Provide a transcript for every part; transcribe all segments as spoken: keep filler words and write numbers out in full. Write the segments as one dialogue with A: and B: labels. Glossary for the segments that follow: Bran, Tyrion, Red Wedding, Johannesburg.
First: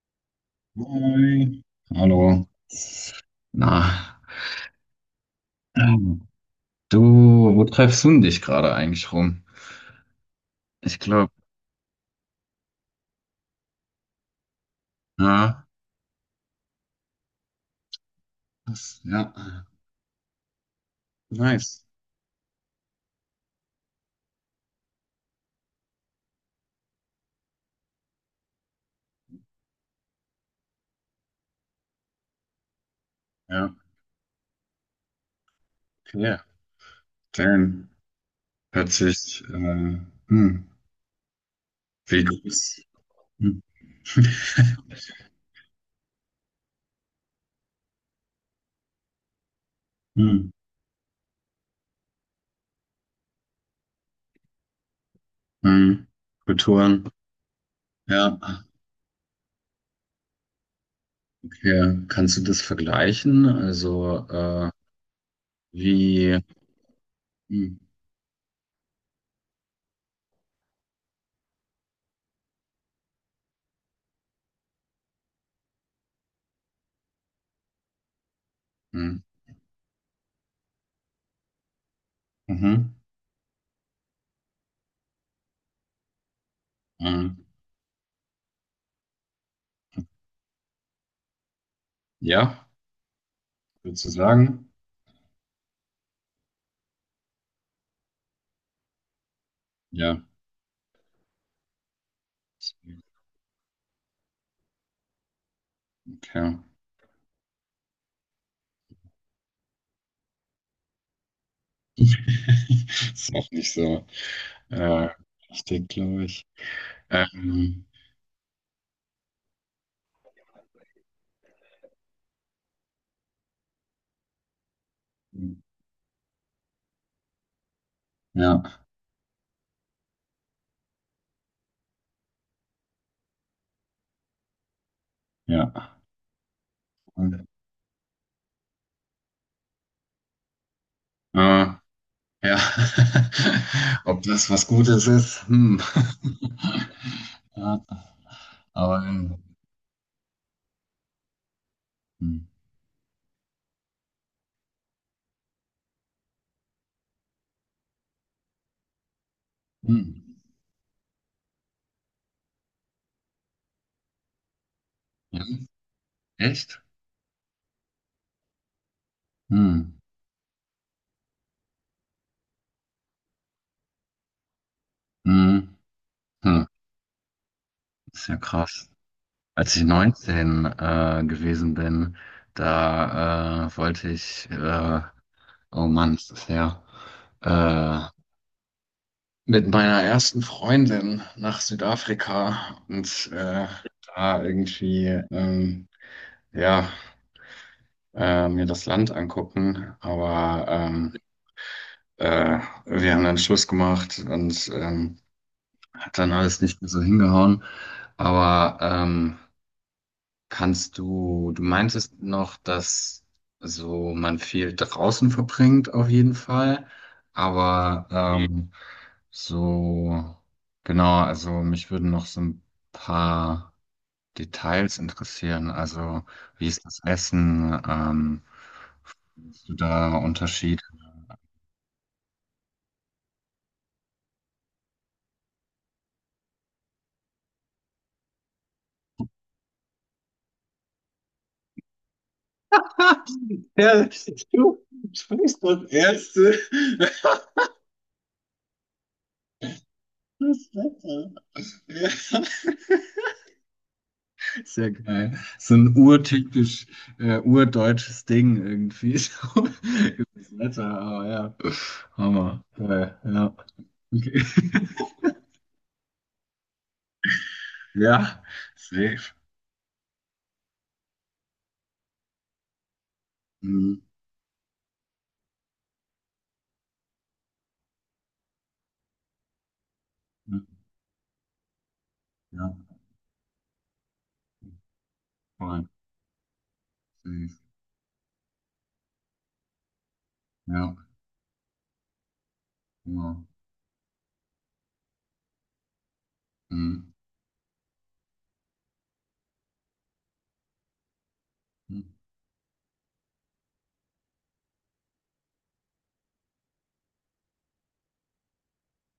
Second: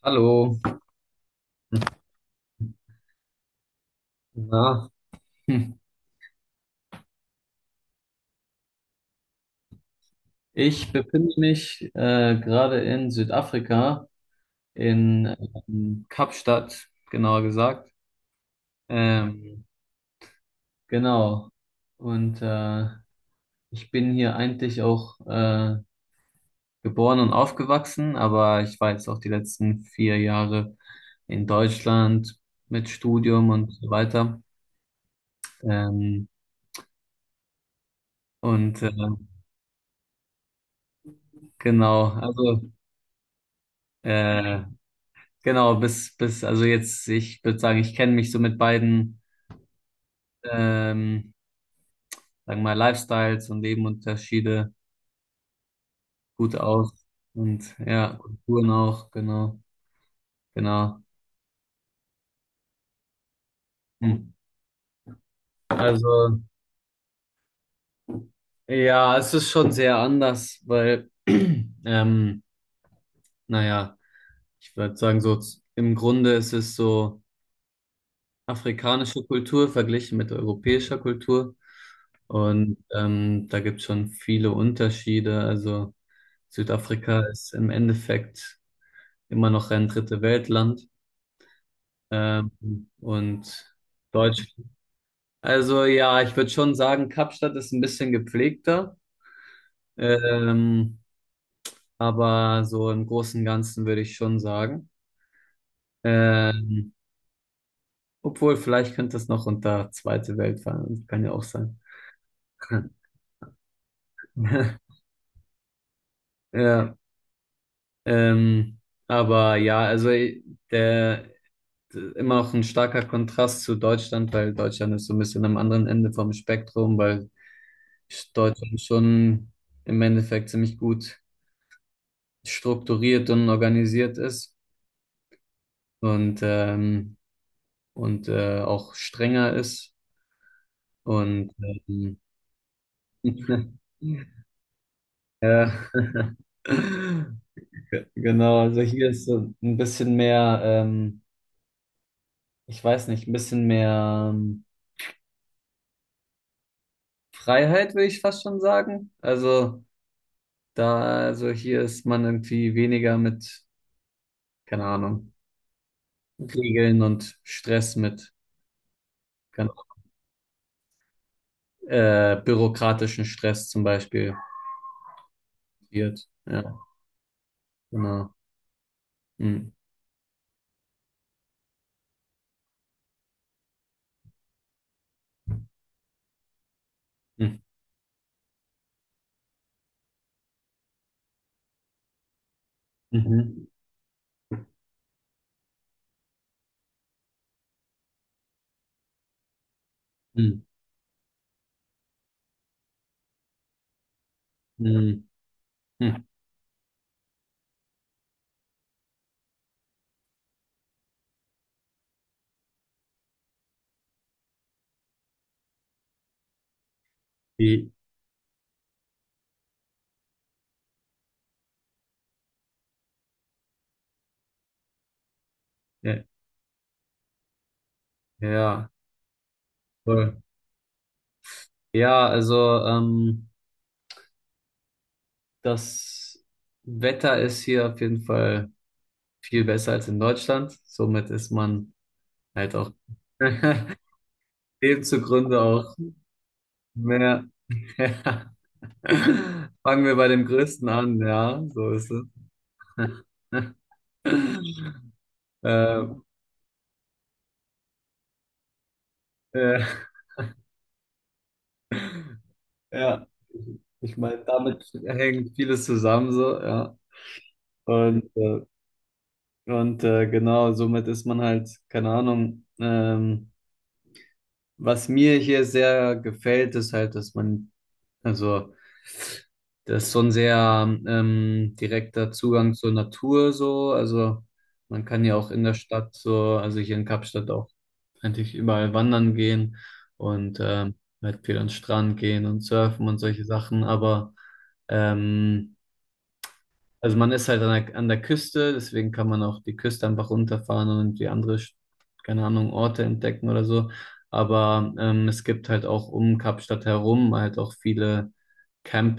A: Hallo,
B: Hi. Hallo. Na,
A: na, hm.
B: ähm, du, wo treibst du denn dich gerade eigentlich rum?
A: Ich
B: Ich
A: befinde
B: glaube,
A: mich äh, gerade in Südafrika, in
B: ja,
A: ähm, Kapstadt, genauer gesagt.
B: das, ja,
A: Ähm, genau.
B: nice.
A: Und äh, ich bin hier eigentlich auch äh, geboren und aufgewachsen, aber ich war jetzt auch die letzten vier Jahre in Deutschland mit Studium und
B: Ja,
A: so weiter. Ähm,
B: okay. Dann
A: und äh,
B: hört sich, äh, hm,
A: genau,
B: wie
A: also
B: groß, hm,
A: äh, genau, bis, bis, also jetzt, ich würde sagen, ich kenne mich so mit beiden,
B: hm,
A: ähm, sagen wir mal, Lifestyles und Lebenunterschiede
B: hm,
A: gut aus.
B: Kulturen,
A: Und ja,
B: ja,
A: Kulturen auch, genau, genau.
B: okay. Kannst du das vergleichen?
A: Hm.
B: Also, äh,
A: Also,
B: wie, hm,
A: ja, es ist schon sehr anders, weil, ähm, naja, ich würde sagen, so z- im Grunde ist es so
B: hm,
A: afrikanische Kultur verglichen mit europäischer Kultur. Und
B: mhm,
A: ähm, da gibt es schon viele Unterschiede. Also Südafrika
B: hm,
A: ist im Endeffekt immer noch ein dritte Weltland. Ähm,
B: ja,
A: und
B: würdest du sagen?
A: Deutschland. Also ja, ich würde schon sagen, Kapstadt ist ein bisschen gepflegter.
B: Ja.
A: Ähm, aber so im Großen und Ganzen würde ich schon sagen.
B: Ja.
A: Ähm, Obwohl, vielleicht könnte es noch unter Zweite Welt fallen. Kann ja auch sein.
B: Ist auch nicht so äh, richtig, glaube ich.
A: Ja,
B: Ähm,
A: ähm, aber ja, also der, immer auch ein starker Kontrast zu Deutschland, weil Deutschland ist so ein bisschen am anderen Ende vom Spektrum, weil
B: ja,
A: Deutschland schon im Endeffekt ziemlich gut strukturiert und organisiert ist
B: ja.
A: und, ähm,
B: Und,
A: und äh, auch strenger ist. Und
B: äh,
A: ähm,
B: ja. Ob
A: ja,
B: das was Gutes ist? Hm. Ja,
A: Ge- genau, also
B: aber
A: hier ist
B: ähm,
A: so ein bisschen mehr, ähm,
B: hm.
A: ich weiß nicht, ein bisschen mehr ähm, Freiheit, würde ich fast schon sagen. Also
B: Hm.
A: da, also hier ist man irgendwie weniger mit, keine Ahnung,
B: Ja, echt?
A: Regeln und Stress mit, keine
B: Hm.
A: Ahnung, äh, bürokratischen Stress zum Beispiel.
B: Hm.
A: Wird.
B: Hm.
A: Ja,
B: Ist
A: genau.
B: ja krass.
A: Hm.
B: Als ich neunzehn äh, gewesen bin, da äh, wollte ich, äh, oh Mann, ist das her,
A: Hm.
B: äh, mit meiner ersten Freundin nach Südafrika und
A: Mhm.
B: äh, da irgendwie ähm, ja äh, mir das Land angucken.
A: Hm.
B: Aber ähm, äh, wir haben dann Schluss gemacht und ähm,
A: Hm.
B: hat
A: Hm.
B: dann alles nicht mehr so hingehauen. Aber ähm, kannst du, du meintest noch, dass so man viel draußen verbringt auf jeden Fall,
A: Die-
B: aber mhm. ähm, So, genau, also mich würden noch so ein paar Details interessieren.
A: Ja,
B: Also, wie ist das Essen? Ähm,
A: ja,
B: siehst du da
A: voll.
B: Unterschied?
A: Ja, also ähm, das Wetter ist hier auf jeden Fall viel besser als in Deutschland. Somit ist man halt auch
B: Ja, du
A: dem zugrunde
B: sprichst das
A: auch
B: erste.
A: mehr. Fangen wir bei dem
B: Das
A: Größten an,
B: Wetter.
A: ja, so ist es.
B: Ja. Sehr geil. So ein
A: äh,
B: urtypisch, äh, urdeutsches Ding irgendwie.
A: äh,
B: So, das Wetter, aber ja. Hammer. Geil,
A: ja,
B: ja.
A: ich
B: Okay.
A: meine, damit hängt vieles zusammen, so, ja. Und,
B: Ja,
A: äh,
B: safe.
A: und äh, genau, somit ist man halt, keine Ahnung, ähm,
B: Mhm.
A: was mir hier sehr gefällt, ist halt, dass man, also, das ist so ein sehr ähm, direkter
B: Ja,
A: Zugang zur Natur, so, also, man kann ja auch in der
B: voll.
A: Stadt, so, also hier in Kapstadt
B: Safe.
A: auch. Eigentlich überall wandern gehen und
B: Ja,
A: ähm, halt viel an den Strand gehen und surfen und
B: genau.
A: solche Sachen, aber ähm,
B: Mhm.
A: also man ist halt an der, an der Küste, deswegen kann man auch die Küste einfach runterfahren und die andere, Sch-
B: Mhm.
A: keine Ahnung, Orte entdecken oder so. Aber ähm, es gibt halt auch um Kapstadt herum halt auch viele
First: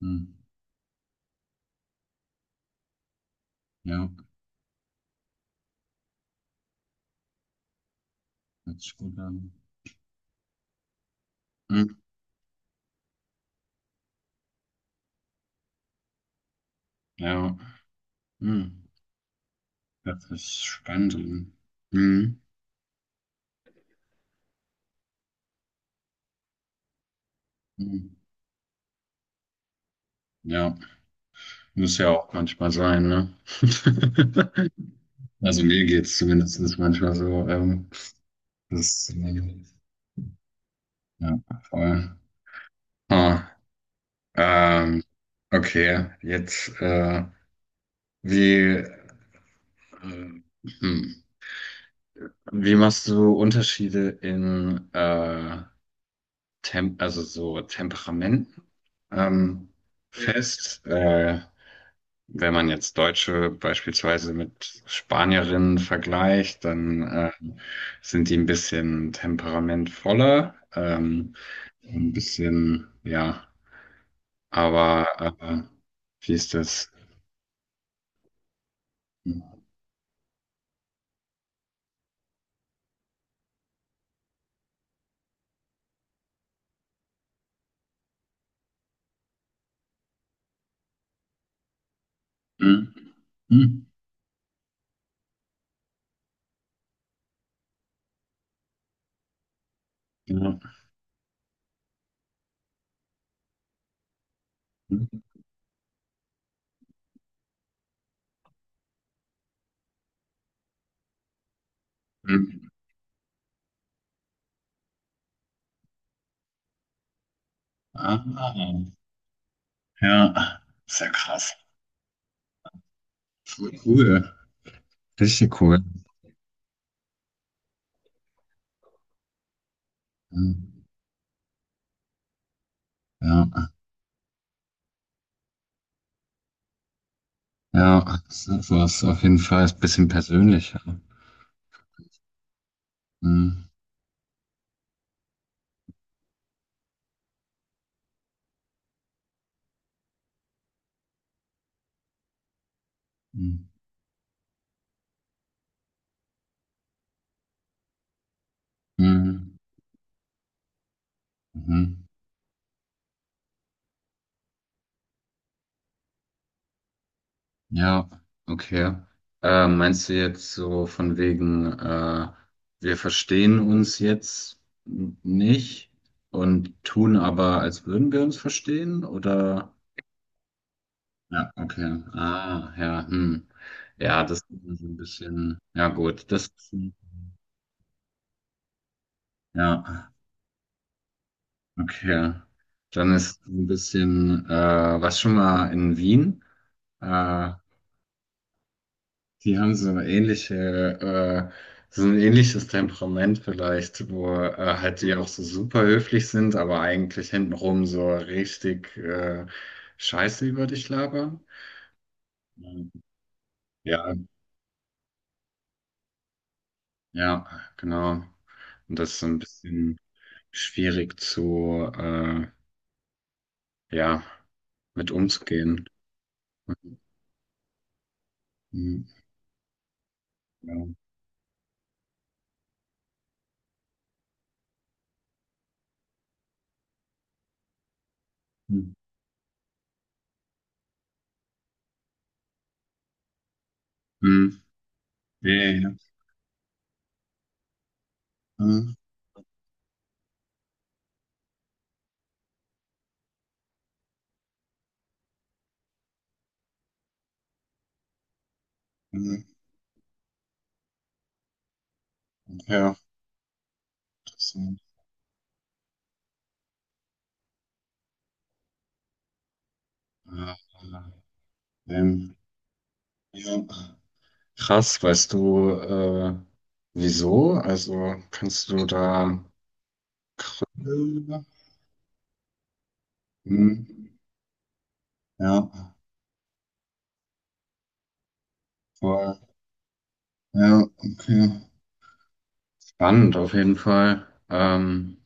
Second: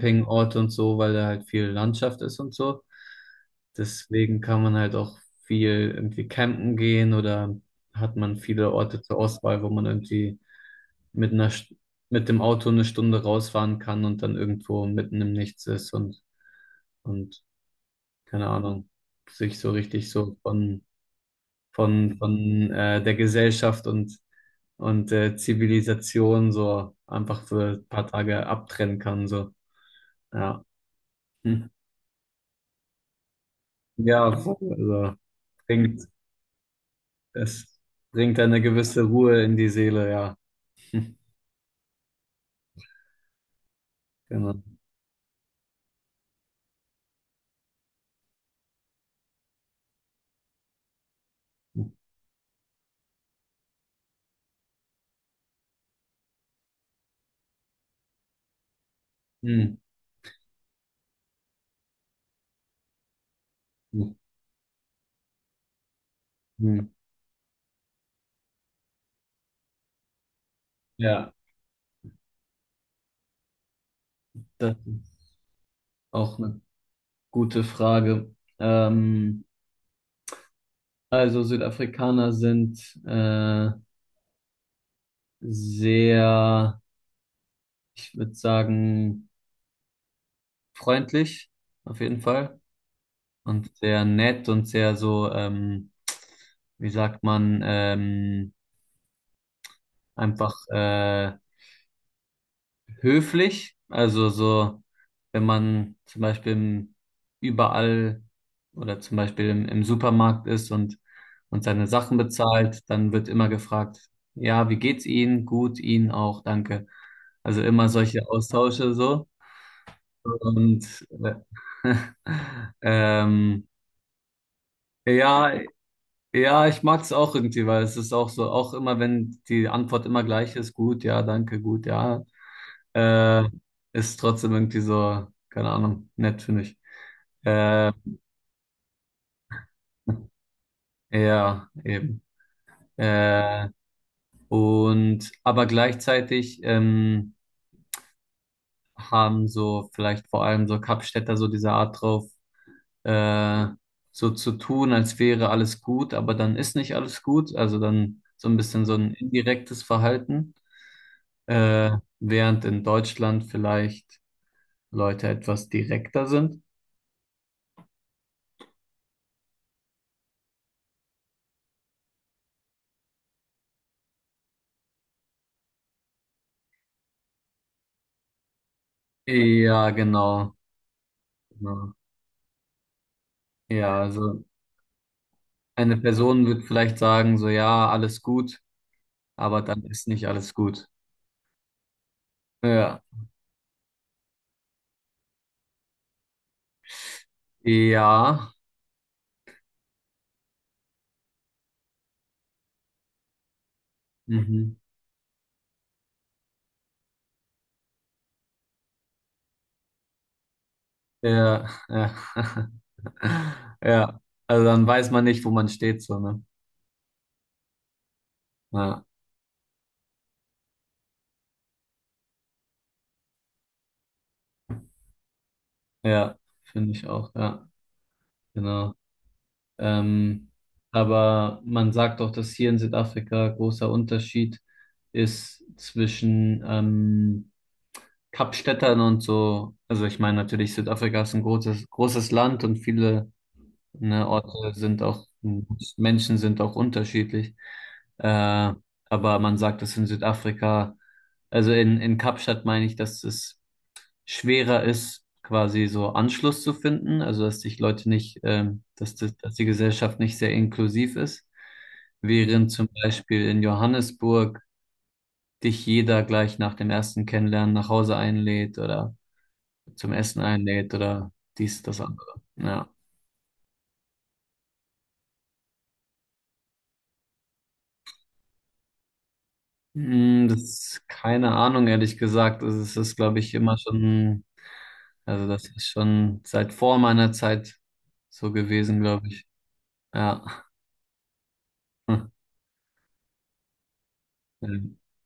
B: Mhm.
A: und so, weil da halt viel Landschaft ist und so.
B: Ja,
A: Deswegen kann man halt auch viel irgendwie campen gehen oder hat man viele
B: hört sich
A: Orte zur
B: gut an.
A: Auswahl, wo man irgendwie mit einer, St-
B: Mhm.
A: mit dem Auto eine Stunde rausfahren kann und dann irgendwo mitten im Nichts ist und, und
B: Ja,
A: keine
B: mhm.
A: Ahnung, sich so richtig
B: Das
A: so
B: ist
A: von,
B: spannend.
A: von,
B: Mhm.
A: von äh, der Gesellschaft und, und äh, Zivilisation so einfach für ein paar
B: Mhm.
A: Tage abtrennen kann. So. Ja.
B: Ja,
A: Hm.
B: muss ja auch manchmal sein, ne?
A: Ja, voll. Also
B: Also mir geht
A: bringt,
B: es zumindest manchmal so.
A: es
B: Ähm,
A: bringt eine gewisse
B: das,
A: Ruhe in die Seele, ja.
B: ja, voll. Ah,
A: Genau.
B: ähm, okay, jetzt, äh, wie, äh, hm. Wie machst du Unterschiede in äh, Tem also so Temperamenten ähm,
A: Hm.
B: fest? Äh, wenn man jetzt Deutsche
A: Hm.
B: beispielsweise mit Spanierinnen vergleicht,
A: Hm.
B: dann äh, sind die ein bisschen temperamentvoller,
A: Ja,
B: ähm, ein bisschen, ja,
A: das
B: aber
A: ist
B: äh, wie
A: auch
B: ist
A: eine
B: das?
A: gute Frage. Ähm, also Südafrikaner sind äh, sehr, ich würde sagen, freundlich, auf jeden Fall.
B: Hm,
A: Und
B: hm,
A: sehr nett und sehr so, ähm, wie sagt man, ähm, einfach
B: ja,
A: äh, höflich. Also so,
B: hm,
A: wenn man zum Beispiel im, überall oder zum Beispiel im, im Supermarkt ist und, und seine Sachen
B: hm.
A: bezahlt, dann wird immer gefragt, ja, wie geht's Ihnen? Gut, Ihnen auch, danke. Also immer solche
B: Ah,
A: Austausche so.
B: ja,
A: Und
B: sehr
A: äh,
B: krass.
A: ähm,
B: Voll cool.
A: ja,
B: Richtig cool.
A: ja, ich mag es auch irgendwie, weil es ist auch so, auch immer, wenn die Antwort immer gleich ist,
B: Mhm.
A: gut, ja, danke, gut, ja, äh,
B: Ja,
A: ist trotzdem irgendwie so, keine Ahnung, nett, finde ich. Äh,
B: ja, sowas auf jeden Fall ist ein bisschen persönlicher.
A: ja, eben.
B: Mhm.
A: Äh, und, aber gleichzeitig ähm, haben so vielleicht vor allem so Kapstädter so diese Art drauf,
B: Mhm.
A: äh, so zu tun, als wäre alles gut, aber dann ist nicht alles gut, also dann so ein bisschen so ein
B: Mhm.
A: indirektes Verhalten. äh,
B: Mhm.
A: Während in Deutschland vielleicht Leute etwas direkter sind.
B: Ja, okay. Äh, meinst du jetzt so von wegen, äh, wir verstehen uns jetzt n- nicht und tun aber, als würden wir uns verstehen? Oder?
A: Ja, genau.
B: Ja,
A: Genau.
B: okay. Ah, ja, hm.
A: Ja,
B: Ja, das
A: also
B: ist so ein bisschen, ja
A: eine
B: gut,
A: Person
B: das,
A: wird vielleicht sagen, so ja, alles gut, aber dann ist
B: ja.
A: nicht alles gut.
B: Okay.
A: Ja.
B: Dann ist ein bisschen, äh, was schon mal in Wien. Äh,
A: Ja.
B: die haben so eine ähnliche, äh, so ein ähnliches Temperament vielleicht, wo äh,
A: Mhm.
B: halt die auch so super höflich sind, aber eigentlich hintenrum so richtig äh, Scheiße über dich labern.
A: Ja, ja.
B: Ja,
A: Ja. Also dann weiß man nicht, wo man steht, so, ne?
B: ja, genau. Und
A: Ja,
B: das ist so ein bisschen schwierig zu, äh, ja, mit umzugehen.
A: ja, finde ich auch, ja, genau.
B: Hm,
A: Ähm,
B: ja.
A: aber man sagt auch, dass hier in Südafrika großer Unterschied ist zwischen ähm,
B: Hm.
A: Kapstädtern und so. Also ich meine natürlich, Südafrika ist ein großes, großes Land und viele ne,
B: Hm.
A: Orte sind auch,
B: Nee,
A: Menschen sind auch unterschiedlich. Äh,
B: mhm.
A: aber man sagt, dass in Südafrika, also in, in Kapstadt meine ich, dass es schwerer ist, quasi so Anschluss zu finden, also dass sich Leute nicht, ähm, dass, das-
B: Mhm.
A: dass die Gesellschaft nicht sehr inklusiv ist, während zum
B: Ja,
A: Beispiel in
B: das,
A: Johannesburg
B: sind,
A: dich jeder gleich nach dem ersten Kennenlernen nach Hause einlädt oder zum Essen
B: äh,
A: einlädt oder dies, das andere.
B: ähm,
A: Ja.
B: ja. Krass, weißt du, äh, wieso? Also kannst du da
A: Hm, das ist
B: Gründe?
A: keine Ahnung, ehrlich gesagt. Das ist, glaube ich, immer
B: Hm,
A: schon, also das
B: ja,
A: ist schon seit vor meiner Zeit so gewesen, glaube
B: voll.
A: ich. Ja.
B: Ja, okay. Spannend auf jeden Fall. Ähm,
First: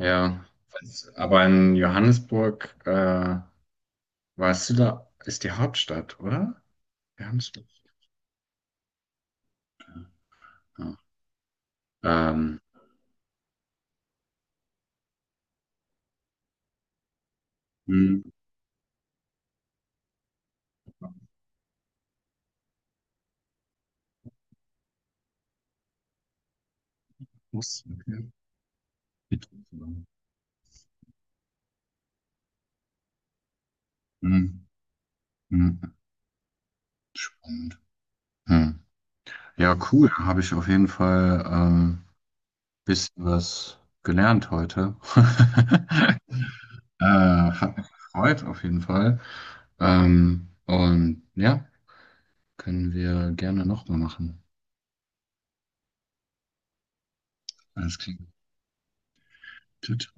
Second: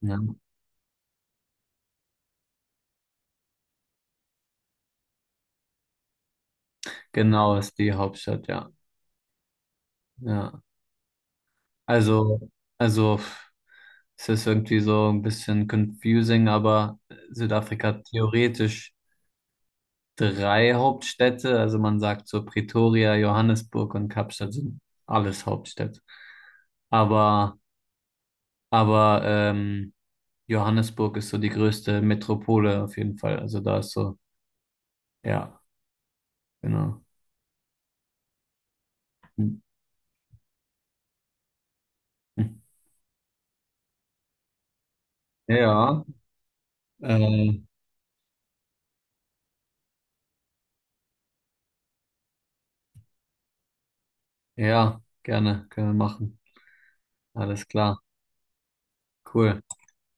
A: Ja.
B: Was- aber in Johannesburg, äh, warst du da, ist die Hauptstadt, oder?
A: Genau,
B: Johannesburg.
A: ist die Hauptstadt, ja. Ja.
B: Ja.
A: Also,
B: Ähm,
A: also pff, es ist irgendwie so ein bisschen confusing, aber Südafrika hat
B: hm,
A: theoretisch drei Hauptstädte. Also man sagt so Pretoria, Johannesburg und Kapstadt sind alles Hauptstädte. Aber,
B: muss, okay.
A: aber ähm,
B: Hm,
A: Johannesburg ist so die größte Metropole auf jeden Fall. Also da ist so,
B: hm.
A: ja,
B: Hm.
A: genau.
B: Und, hm.
A: Hm.
B: Ja, cool. Habe ich auf jeden Fall ähm, bisschen was gelernt heute.
A: Ja,
B: äh,
A: äh,
B: hat mich gefreut, auf jeden Fall. Ähm, und ja, können wir gerne nochmal machen.
A: ja, gerne, können wir machen. Alles
B: Alles
A: klar,
B: klar.
A: cool.
B: Tschüss.